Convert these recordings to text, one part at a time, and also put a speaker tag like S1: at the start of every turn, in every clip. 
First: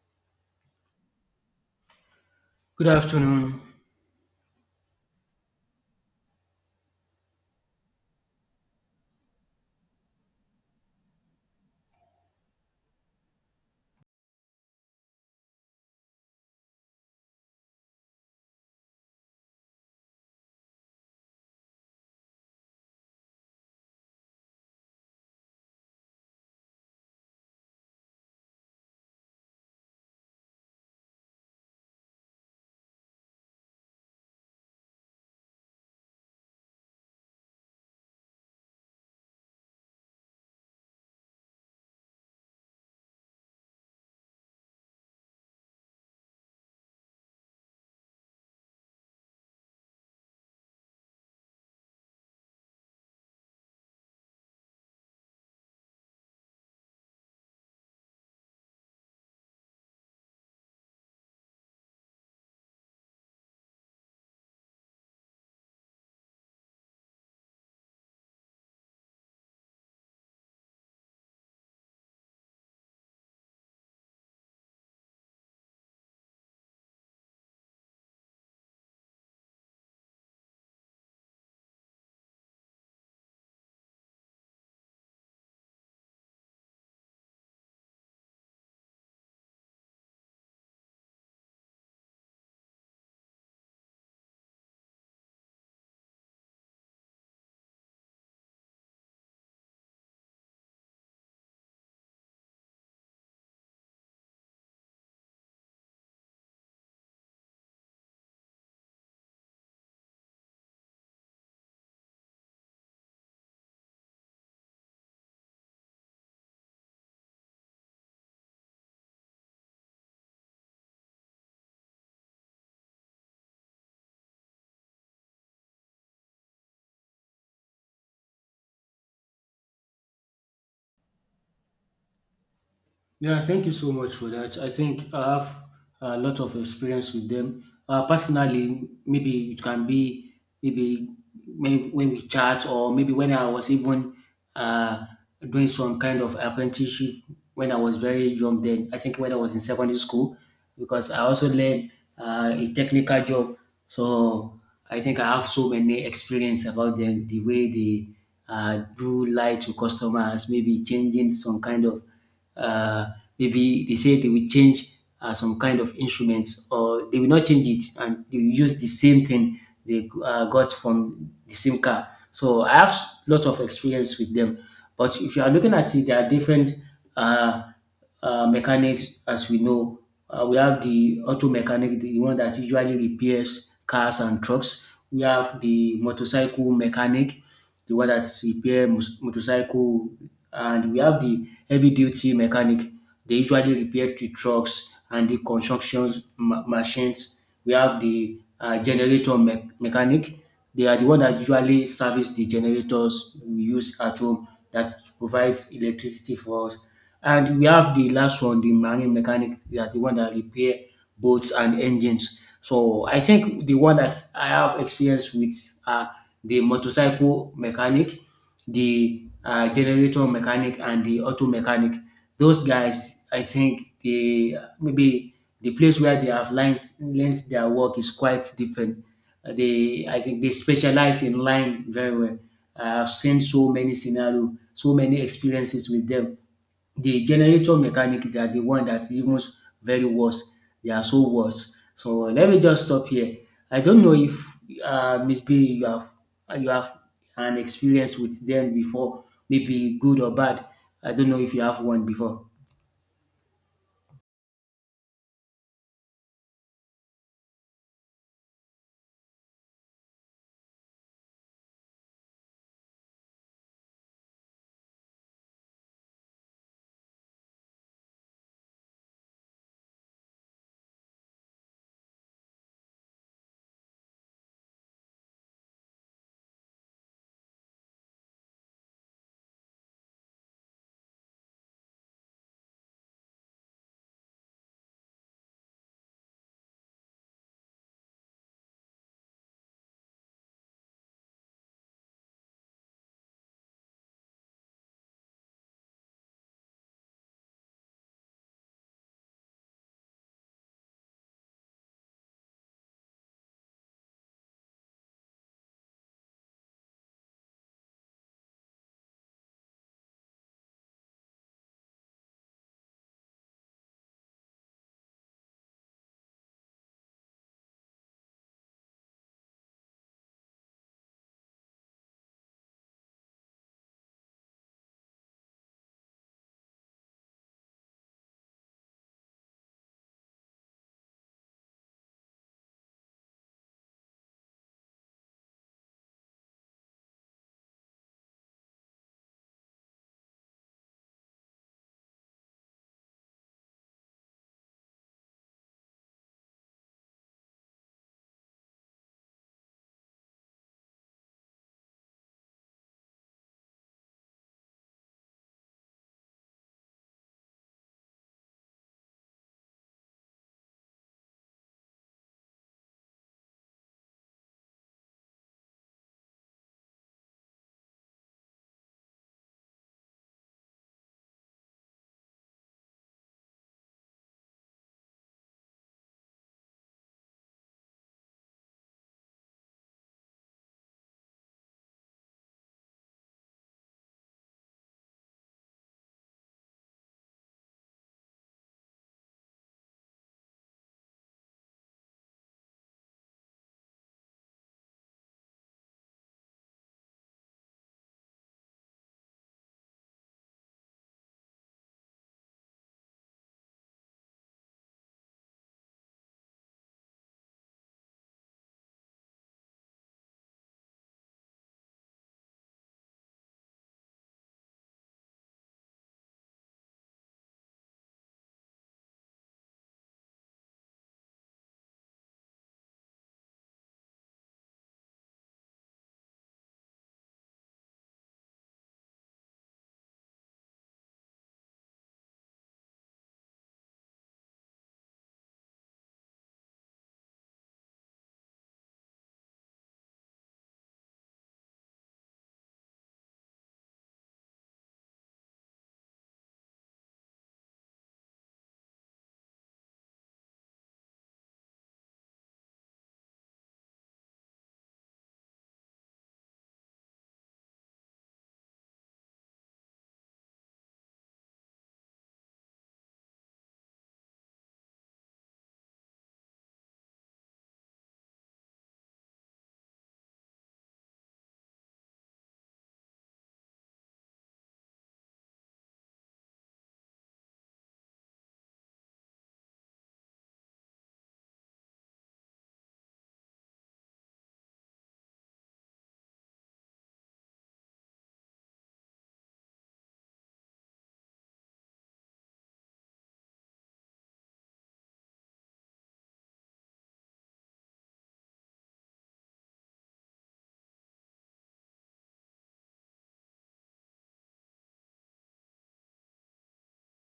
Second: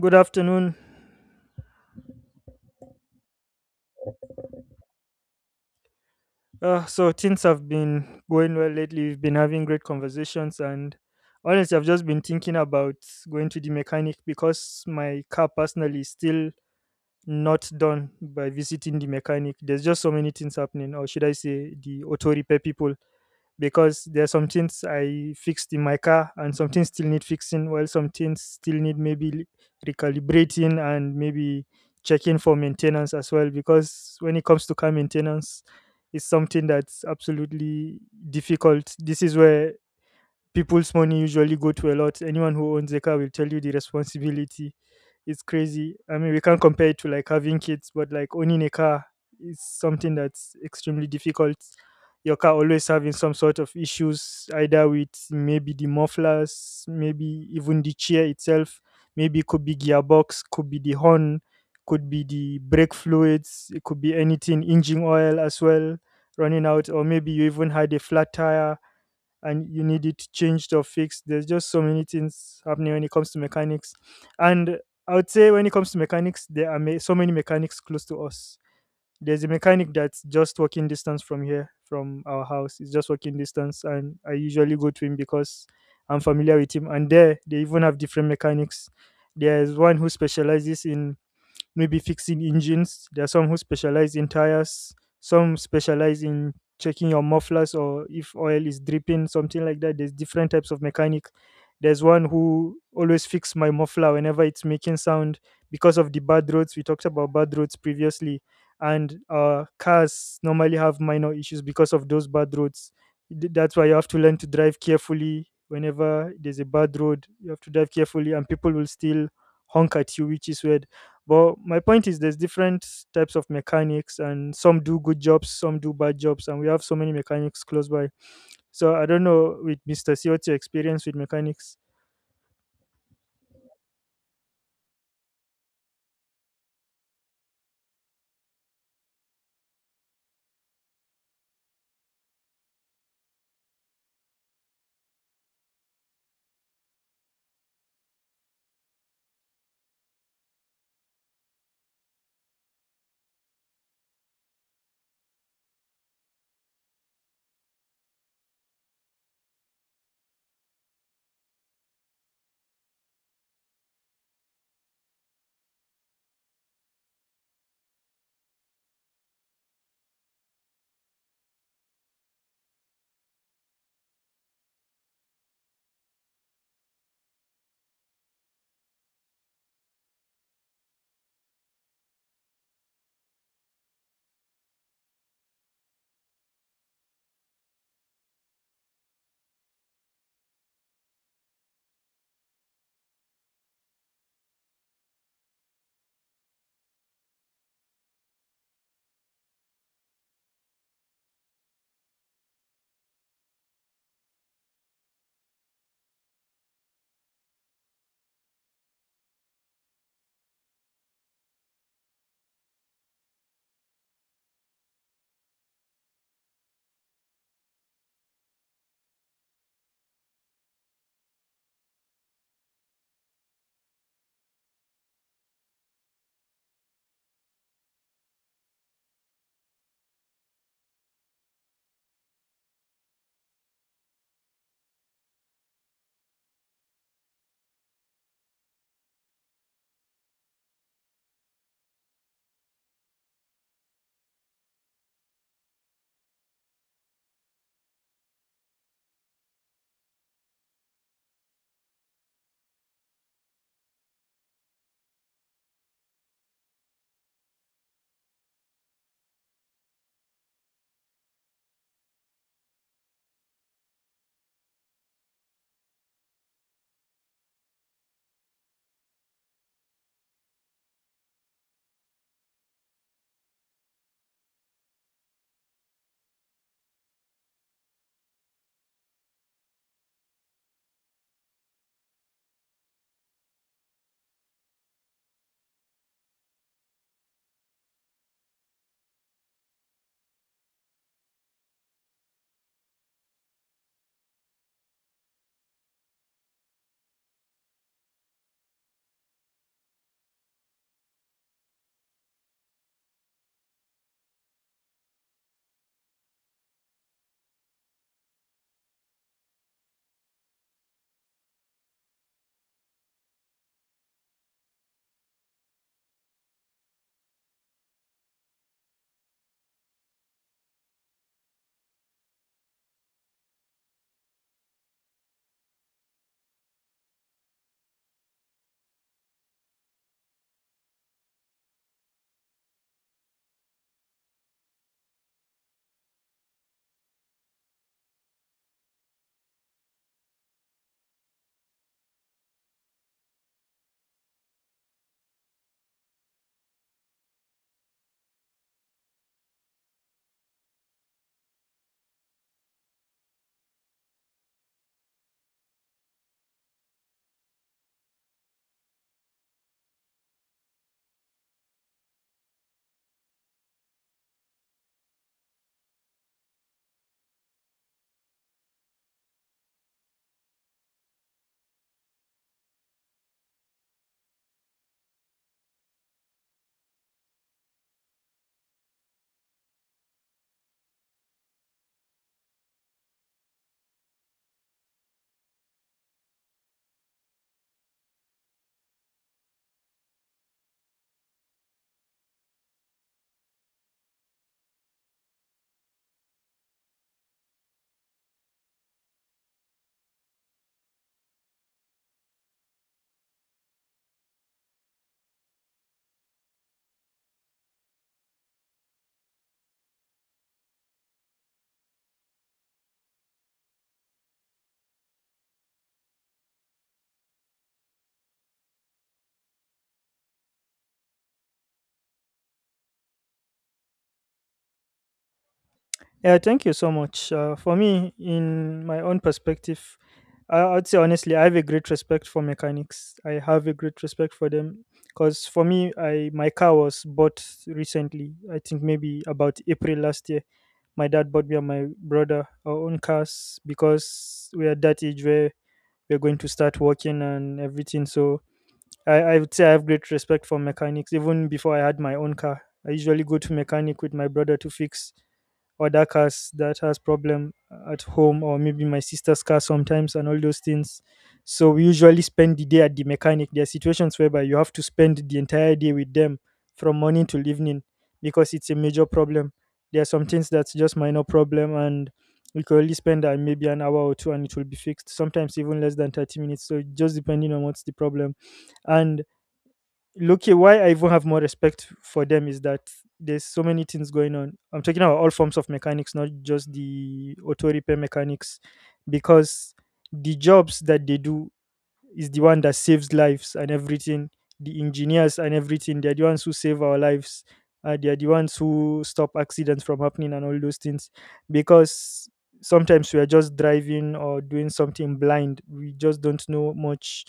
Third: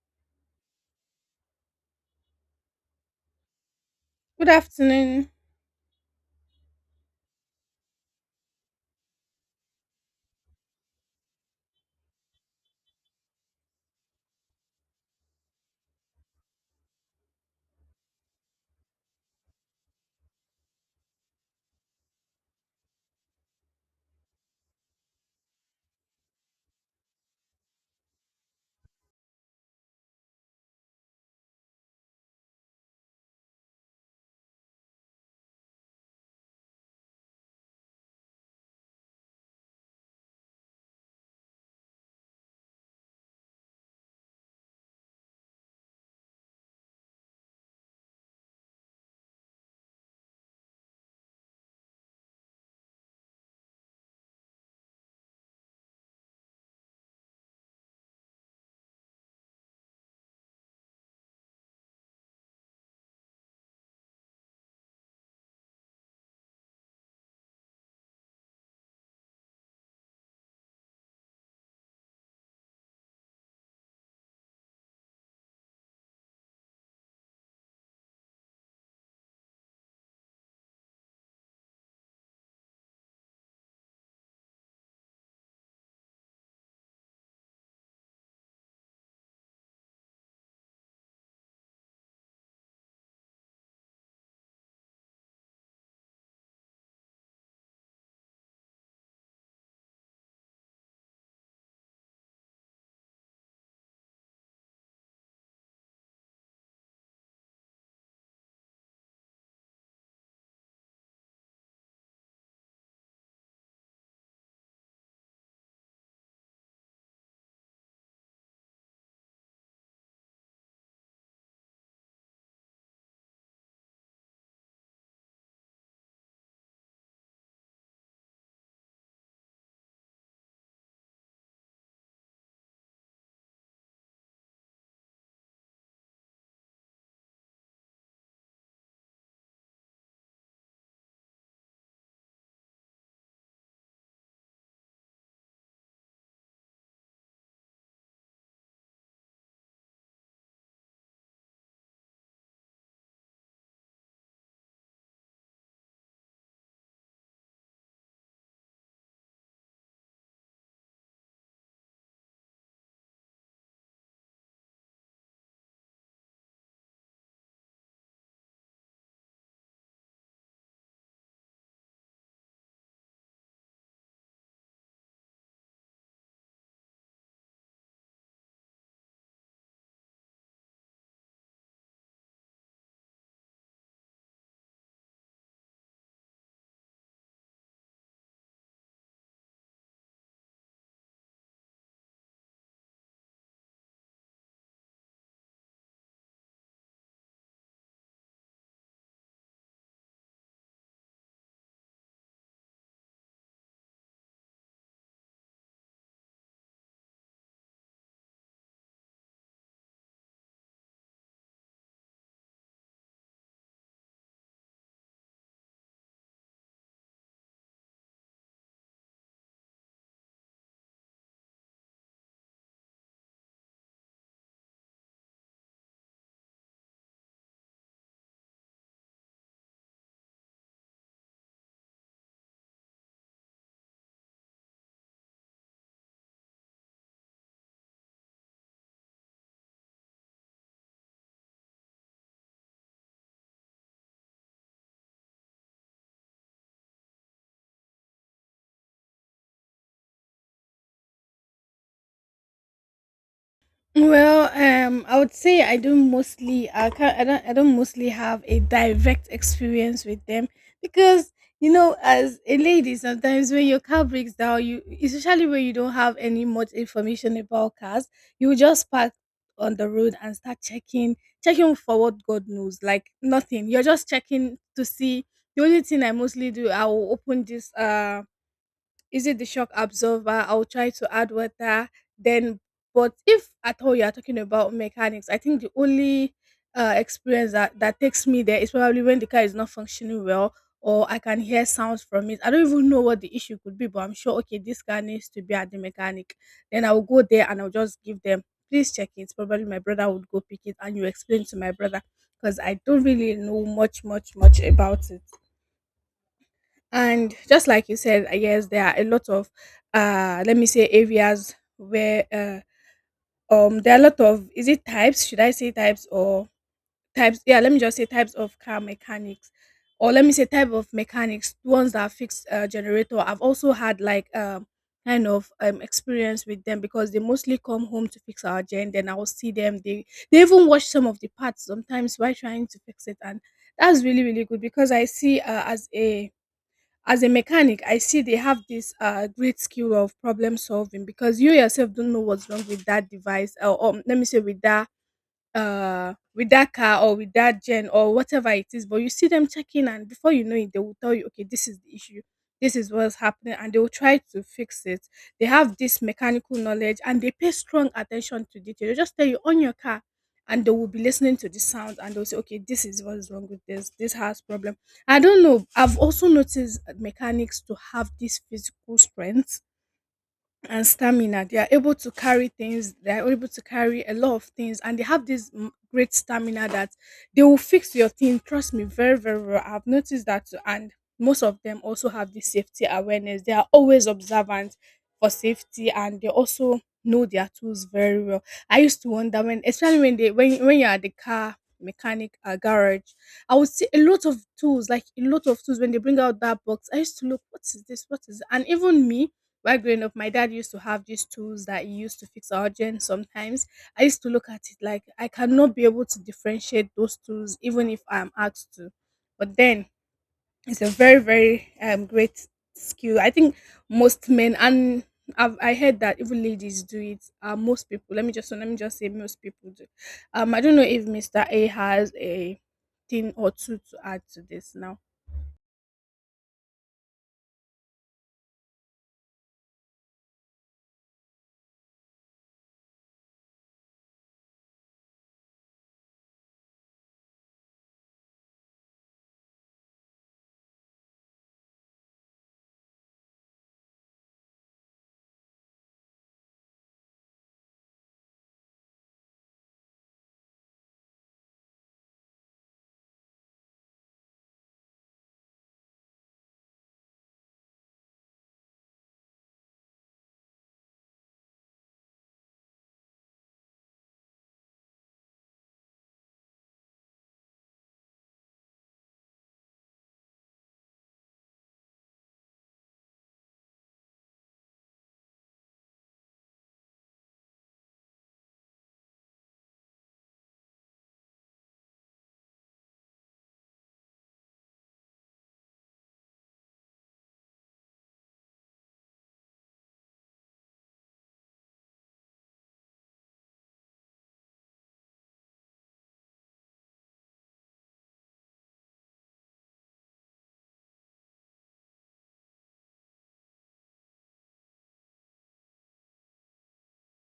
S1: Good afternoon.
S2: Good afternoon.
S3: Good afternoon.
S1: So things have been going well lately. We've been having great conversations, and honestly, I've just been thinking about going to the mechanic because my car personally is still not done by visiting the mechanic. There's just so many things happening, or should I say, the auto repair people. Because there are some things I fixed in my car and some things still need fixing, while some things still need maybe recalibrating and maybe checking for maintenance as well. Because when it comes to car maintenance, it's something that's absolutely difficult. This is where people's money usually go to a lot. Anyone who owns a car will tell you the responsibility. It's crazy. I mean, we can't compare it to like having kids, but like owning a car is something that's extremely difficult. Your car always having some sort of issues, either with maybe the mufflers, maybe even the chair itself, maybe it could be gearbox, could be the horn, could be the brake fluids, it could be anything, engine oil as well running out, or maybe you even had a flat tire and you need it changed or fixed. There's just so many things happening when it comes to mechanics. And I would say when it comes to mechanics, there are so many mechanics close to us. There's a mechanic that's just walking distance from here, from our house. It's just walking distance, and I usually go to him because I'm familiar with him. And there, they even have different mechanics. There's one who specializes in maybe fixing engines. There are some who specialize in tires, some specialize in checking your mufflers or if oil is dripping, something like that. There's different types of mechanic. There's one who always fix my muffler whenever it's making sound because of the bad roads. We talked about bad roads previously, and cars normally have minor issues because of those bad roads. That's why you have to learn to drive carefully. Whenever there's a bad road, you have to drive carefully, and people will still honk at you, which is weird. But my point is, there's different types of mechanics, and some do good jobs, some do bad jobs, and we have so many mechanics close by. So I don't know, with Mister C, what's your experience with mechanics?
S2: Yeah, thank you so much for that. I think I have a lot of experience with them. Personally, maybe it can be maybe maybe when we chat, or maybe when I was even uh, doing some kind of apprenticeship when I was very young. Then I think when I was in secondary school, because I also learned a technical job, so I think I have so many experience about them, the way they do lie to customers, maybe changing some kind of uh, Maybe they say they will change some kind of instruments, or they will not change it, and they will use the same thing they got from the same car. So I have a lot of experience with them. But if you are looking at it, there are different uh, mechanics, as we know. We have the auto mechanic, the one that usually repairs cars and trucks. We have the motorcycle mechanic, the one that repair motorcycle, and we have the heavy duty mechanic, they usually repair the trucks and the construction machines. We have the generator mechanic. They are the one that usually service the generators we use at home that provides electricity for us. And we have the last one, the marine mechanic. They are the one that repair boats and engines. So I think the one that I have experience with are the motorcycle mechanic, the generator mechanic, and the auto mechanic. Those guys, I think they maybe the place where they have learned their work is quite different. They, I think they specialize in line very well. I've seen so many scenarios, so many experiences with them. The generator mechanic, they are the one that's even very worse. They are so worse. So let me just stop here. I don't know if Miss B, you have an experience with them before, maybe good or bad. I don't know if you have one before.
S3: Well, I would say I don't mostly I can't I don't mostly have a direct experience with them because you know, as a lady, sometimes when your car breaks down, you, especially when you don't have any much information about cars, you just park on the road and start checking for what God knows, like nothing, you're just checking to see. The only thing I mostly do, I will open this. Is it the shock absorber? I'll try to add water. Then, but if at all you are talking about mechanics, I think the only experience that takes me there is probably when the car is not functioning well or I can hear sounds from it. I don't even know what the issue could be, but I'm sure, okay, this car needs to be at the mechanic. Then I'll go there and I'll just give them, please check it. Probably my brother would go pick it and you explain to my brother because I don't really know much about it. And just like you said, I guess there are a lot of, let me say, areas where there are a lot of, is it types? Should I say types or types? Yeah, let me just say types of car mechanics, or let me say type of mechanics. Ones that fix generator. I've also had like kind of experience with them because they mostly come home to fix our gen. Then I will see them. They even wash some of the parts sometimes while trying to fix it, and that's really really good because I see, as a mechanic, I see they have this great skill of problem solving, because you yourself don't know what's wrong with that device, or let me say, with that car or with that gen or whatever it is, but you see them checking, and before you know it they will tell you, okay, this is the issue, this is what's happening, and they will try to fix it. They have this mechanical knowledge and they pay strong attention to detail. They just tell you on your car and they will be listening to the sound and they'll say, okay, this is what's wrong with this, this has problem. I don't know, I've also noticed mechanics to have this physical strength and stamina. They are able to carry things. They are able to carry a lot of things, and they have this great stamina that they will fix your thing. Trust me, very, very well. I've noticed that, too. And most of them also have this safety awareness. They are always observant for safety, and they also know their tools very well. I used to wonder when, especially when they when you're at the car mechanic garage, I would see a lot of tools, like a lot of tools, when they bring out that box. I used to look, what is this, what is it? And even me, while growing up, my dad used to have these tools that he used to fix our gen sometimes. I used to look at it like I cannot be able to differentiate those tools even if I am asked to. But then it's a very, very great skill. I think most men and, I heard that even ladies do it. Most people, let me just say most people do. I don't know if Mr. A has a thing or two to add to this now.
S1: Yeah, thank you so much. For me, in my own perspective, I'd say honestly, I have a great respect for mechanics. I have a great respect for them because for me, I my car was bought recently. I think maybe about April last year. My dad bought me and my brother our own cars because we are at that age where we're going to start working and everything. So I would say I have great respect for mechanics. Even before I had my own car, I usually go to mechanic with my brother to fix other cars that has problem at home or maybe my sister's car sometimes and all those things. So we usually spend the day at the mechanic. There are situations whereby you have to spend the entire day with them, from morning till evening, because it's a major problem. There are some things that's just minor problem, and we could only spend maybe an hour or two and it will be fixed, sometimes even less than 30 minutes, so just depending on what's the problem. And Loki, why I even have more respect for them is that there's so many things going on. I'm talking about all forms of mechanics, not just the auto repair mechanics, because the jobs that they do is the one that saves lives and everything. The engineers and everything, they're the ones who save our lives. They are the ones who stop accidents from happening and all those things. Because sometimes we are just driving or doing something blind. We just don't know much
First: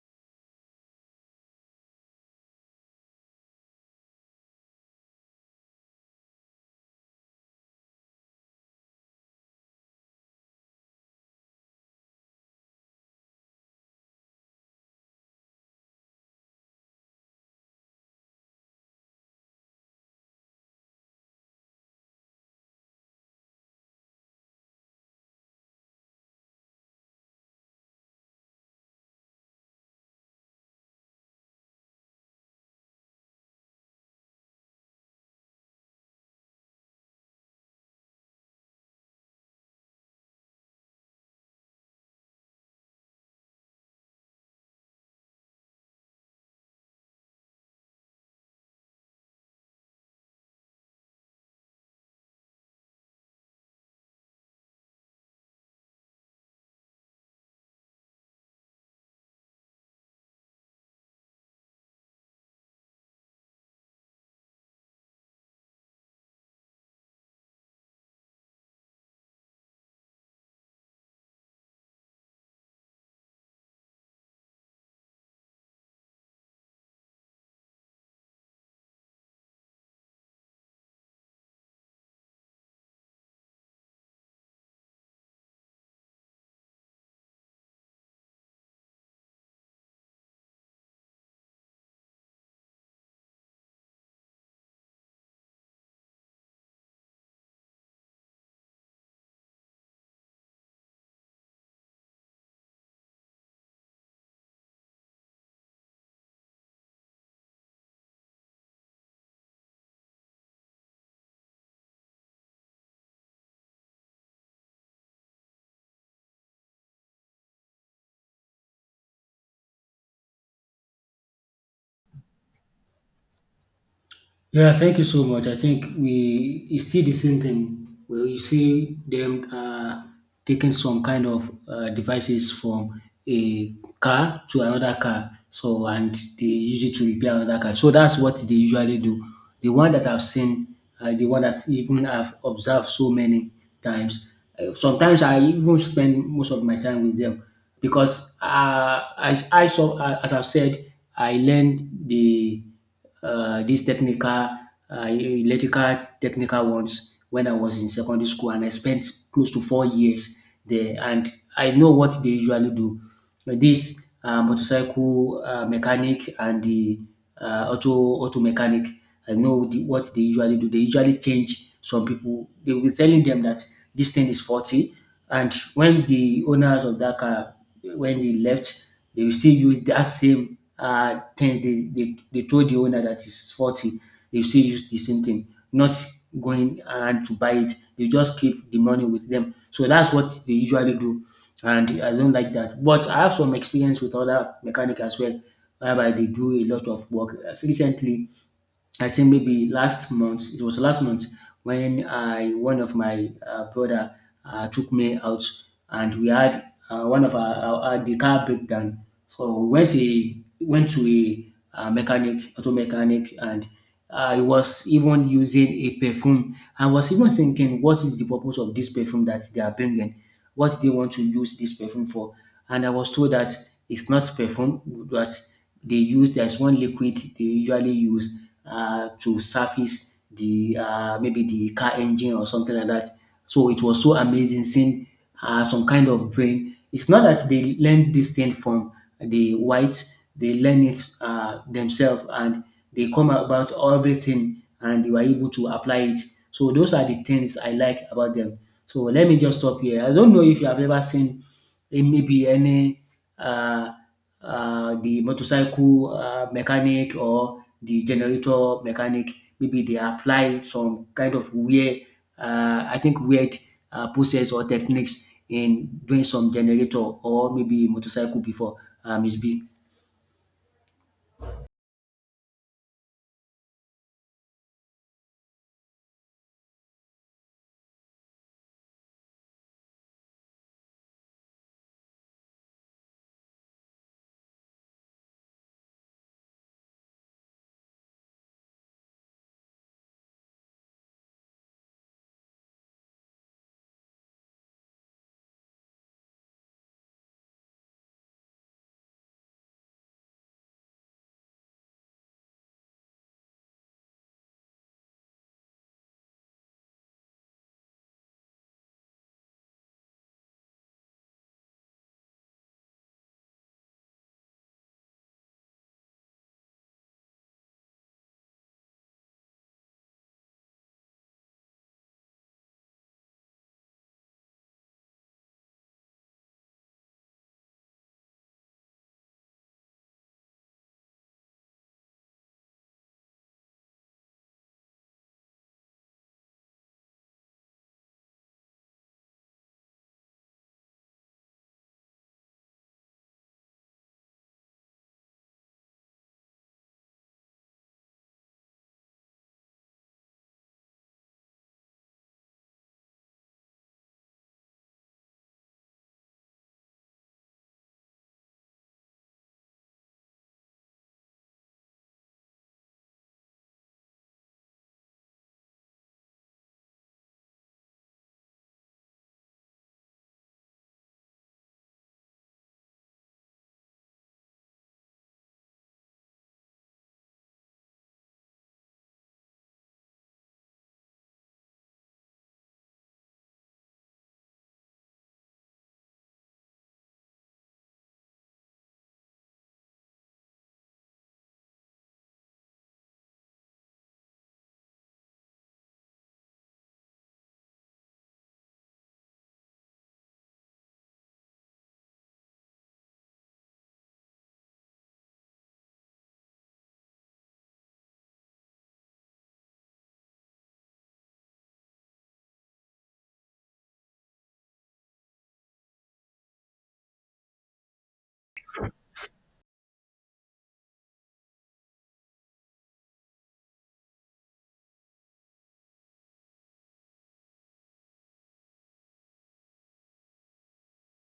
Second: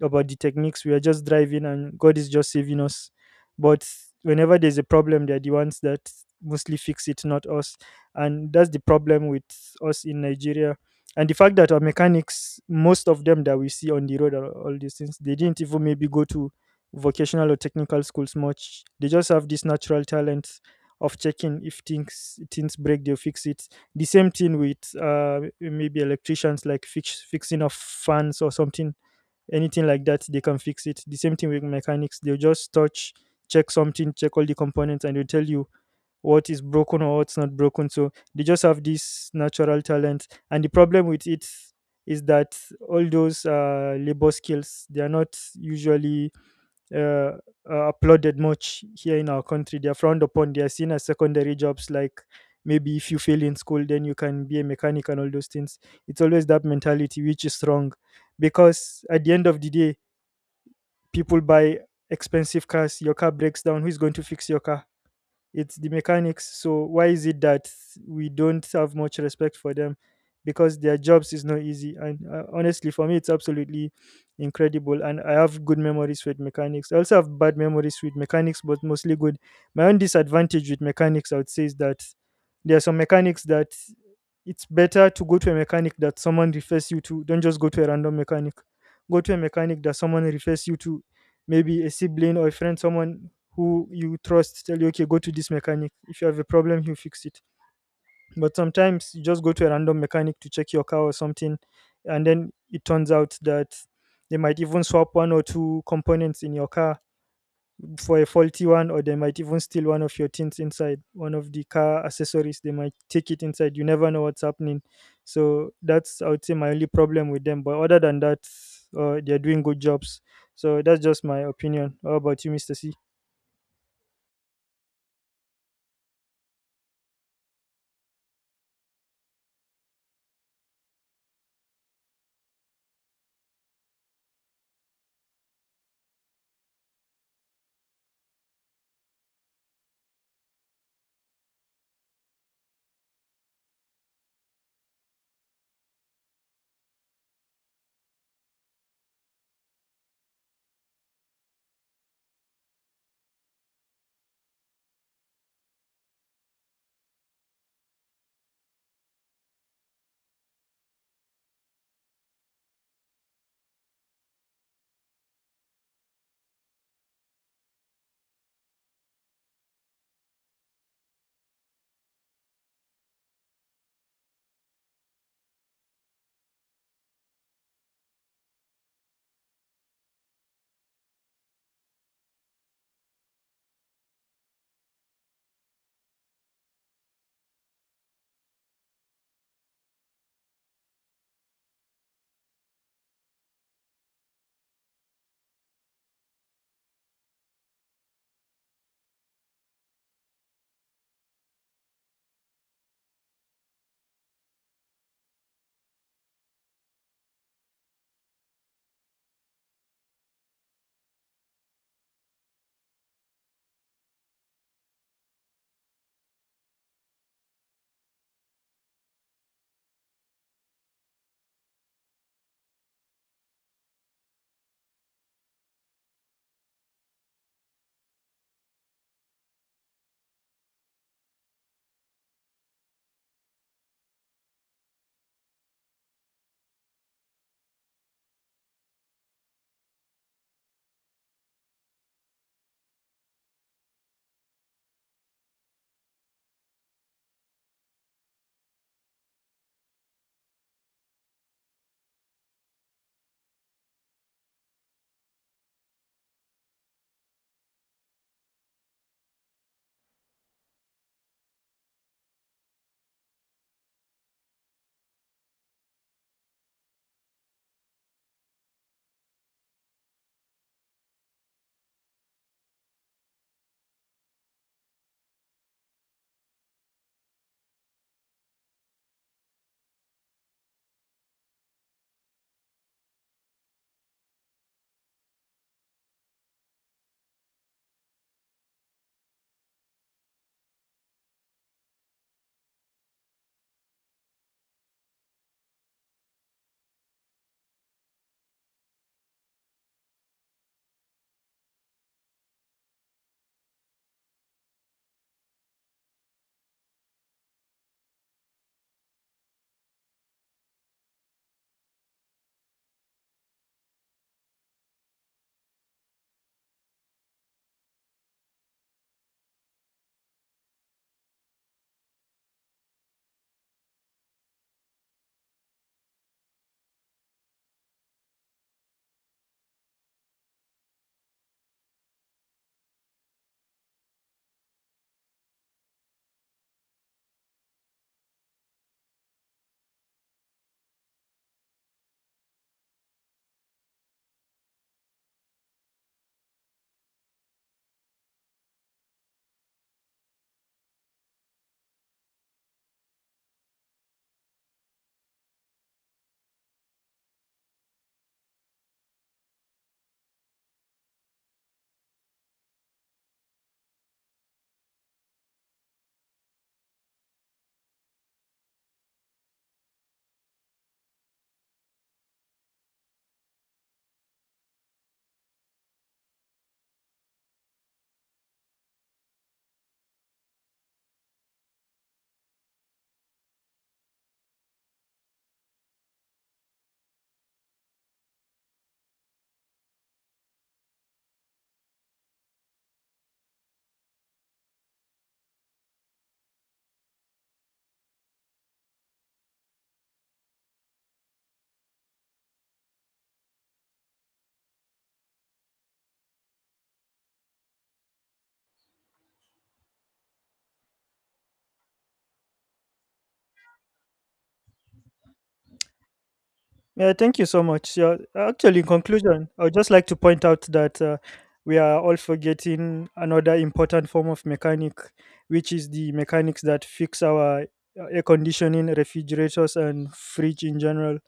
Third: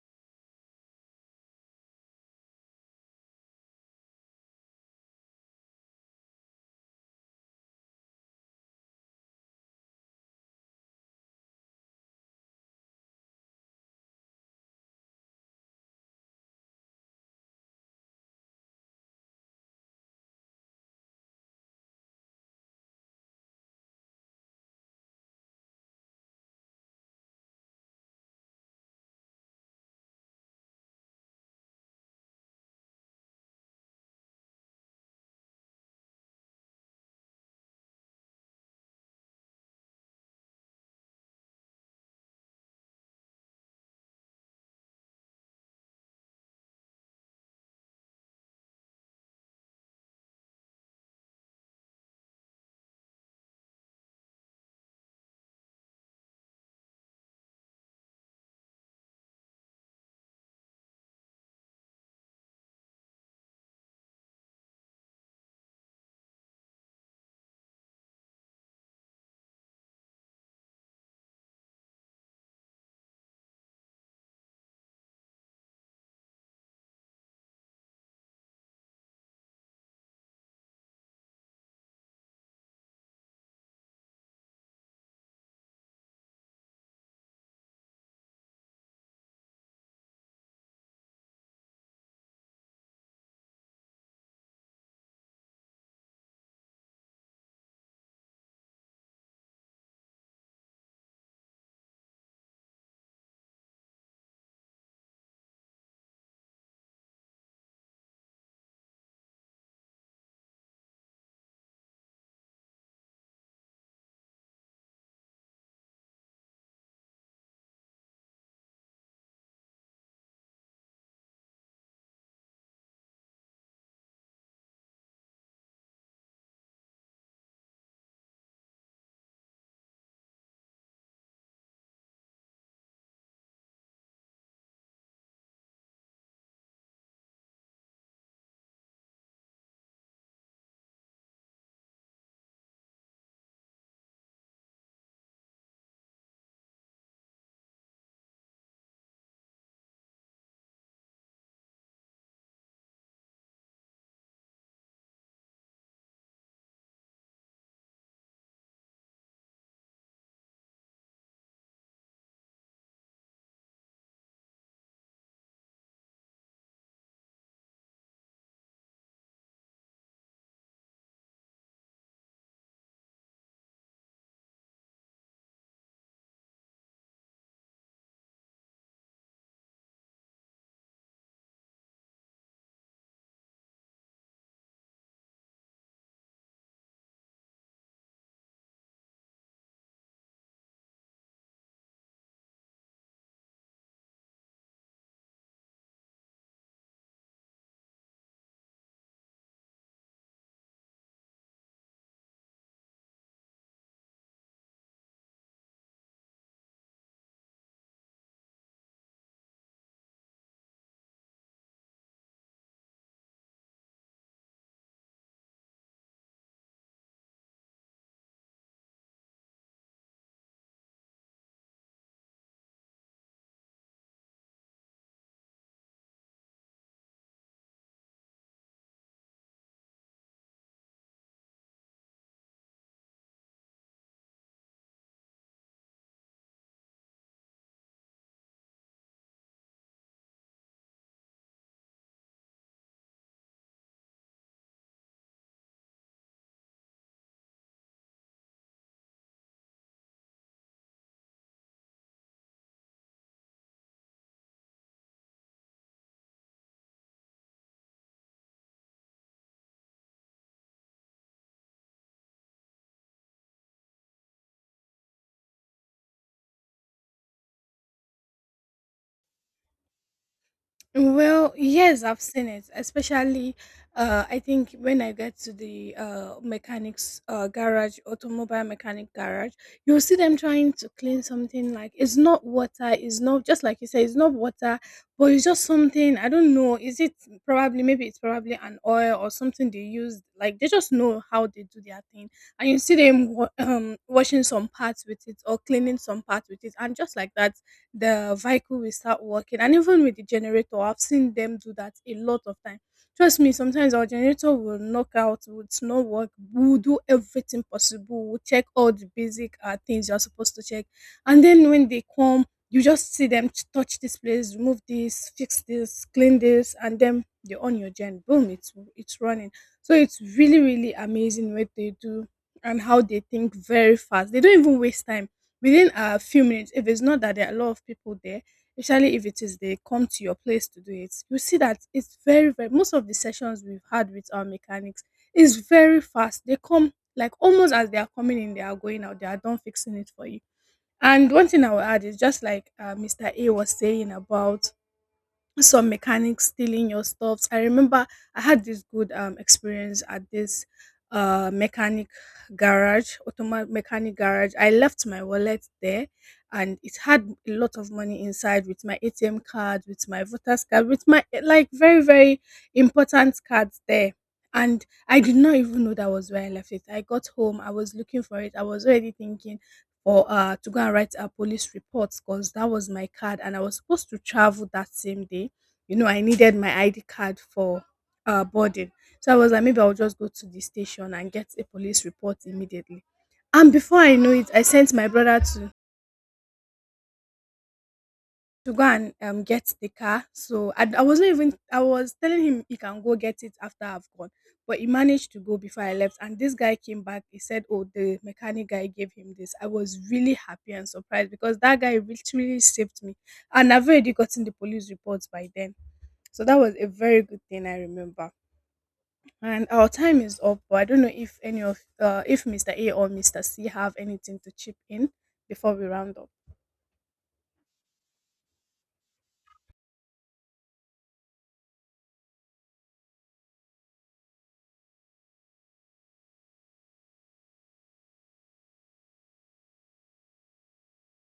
S1: about the techniques. We are just driving and God is just saving us. But whenever there's a problem, they're the ones that mostly fix it, not us. And that's the problem with us in Nigeria, and the fact that our mechanics, most of them that we see on the road and all these things, they didn't even maybe go to vocational or technical schools much. They just have this natural talent of checking if things break, they'll fix it. The same thing with maybe electricians, like fixing of fans or something, anything like that, they can fix it. The same thing with mechanics. They'll just touch, check something, check all the components, and they'll tell you what is broken or what's not broken. So they just have this natural talent. And the problem with it is that all those labor skills, they are not usually uh, applauded much here in our country. They are frowned upon. They are seen as secondary jobs, like maybe if you fail in school, then you can be a mechanic and all those things. It's always that mentality, which is wrong, because at the end of the day, people buy expensive cars, your car breaks down, who's going to fix your car? It's the mechanics. So why is it that we don't have much respect for them? Because their jobs is not easy, and honestly for me it's absolutely incredible. And I have good memories with mechanics. I also have bad memories with mechanics, but mostly good. My own disadvantage with mechanics, I would say, is that there are some mechanics that it's better to go to a mechanic that someone refers you to. Don't just go to a random mechanic. Go to a mechanic that someone refers you to, maybe a sibling or a friend, someone who you trust tell you, okay, go to this mechanic, if you have a problem he'll fix it. But sometimes you just go to a random mechanic to check your car or something, and then it turns out that they might even swap one or two components in your car for a faulty one, or they might even steal one of your things inside, one of the car accessories they might take it inside, you never know what's happening. So that's, I would say, my only problem with them. But other than that, they're doing good jobs. So that's just my opinion. How about you, Mr. C?
S2: Yeah, thank you so much. I think we it's still the same thing where you see them taking some kind of devices from a car to another car. So and they use it to repair another car. So that's what they usually do. The one that I've seen, the one that even I've observed so many times. Sometimes I even spend most of my time with them because as I saw, as I've said, I learned the these technical, electrical technical ones when I was in secondary school, and I spent close to 4 years there. And I know what they usually do. But this motorcycle mechanic and the auto mechanic, I know the, what they usually do. They usually change some people. They will be telling them that this thing is faulty, and when the owners of that car when they left, they will still use that same things they told the owner that is faulty, they still use the same thing, not going around to buy it. They just keep the money with them. So that's what they usually do. And I don't like that. But I have some experience with other mechanic as well, whereby they do a lot of work. As recently, I think maybe last month, it was last month when I one of my brother took me out and we had one of the car breakdown. So we went to a mechanic, auto mechanic, and I was even using a perfume. I was even thinking, what is the purpose of this perfume that they are bringing? What they want to use this perfume for? And I was told that it's not perfume, that they use there's one liquid they usually use to service the maybe the car engine or something like that. So it was so amazing seeing some kind of brain. It's not that they learned this thing from the whites; they learn it themselves, and they come about everything, and they were able to apply it. So those are the things I like about them. So let me just stop here. I don't know if you have ever seen eh, maybe any uh, the motorcycle mechanic or the generator mechanic. Maybe they apply some kind of weird, I think weird process or techniques in doing some generator or maybe motorcycle before. Miss B.
S3: Well, yes, I've seen it. Especially, I think when I get to the mechanics garage, automobile mechanic garage, you'll see them trying to clean something, like it's not water, it's not, just like you say, it's not water, but it's just something I don't know. Is it probably, maybe it's probably an oil or something they use? Like they just know how they do their thing, and you see them washing some parts with it or cleaning some parts with it, and just like that the vehicle will start working. And even with the generator, I've seen them do that a lot of time. Trust me, sometimes our generator will knock out, would not work, we'll do everything possible, we'll check all the basic things you're supposed to check. And then when they come, you just see them touch this place, remove this, fix this, clean this, and then they on your gen. Boom, it's running. So it's really, really amazing what they do and how they think very fast. They don't even waste time. Within a few minutes, if it's not that there are a lot of people there, especially if it is they come to your place to do it, you see that it's very very, most of the sessions we've had with our mechanics is very fast. They come like almost as they are coming in they are going out, they are done fixing it for you. And one thing I will add is, just like Mr. A was saying about some mechanics stealing your stuffs. I remember I had this good experience at this mechanic garage, automatic mechanic garage. I left my wallet there and it had a lot of money inside, with my ATM card, with my voter's card, with my like very, very important cards there. And I did not even know that was where I left it. I got home, I was looking for it, I was already thinking for to go and write a police report, because that was my card and I was supposed to travel that same day. You know, I needed my ID card for boarding. So I was like, maybe I'll just go to the station and get a police report immediately. And before I know it, I sent my brother to go and get the car. So I wasn't even, I was telling him he can go get it after I've gone. But he managed to go before I left. And this guy came back. He said, oh, the mechanic guy gave him this. I was really happy and surprised because that guy literally saved me. And I've already gotten the police reports by then. So that was a very good thing I remember. And our time is up, but I don't know if any of if Mr. A or Mr. C have anything to chip in before we round up.
S1: Yeah, thank you so much. Yeah, actually, in conclusion, I would just like to point out that we are all forgetting another important form of mechanic, which is the mechanics that fix our air conditioning, refrigerators, and fridge in general,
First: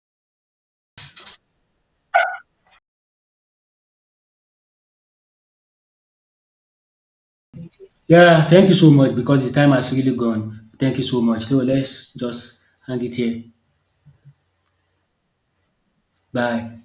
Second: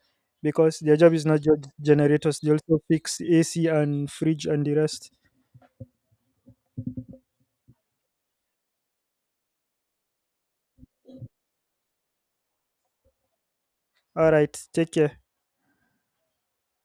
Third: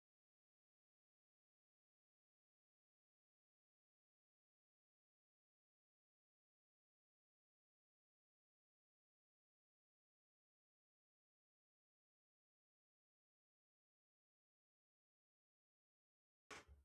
S1: because their job is not just generators; they also fix AC and fridge and the rest.
S2: Yeah, thank you so much because the time has really gone. Thank you so much. So let's just hand it here.
S1: All right, take care.
S2: Bye.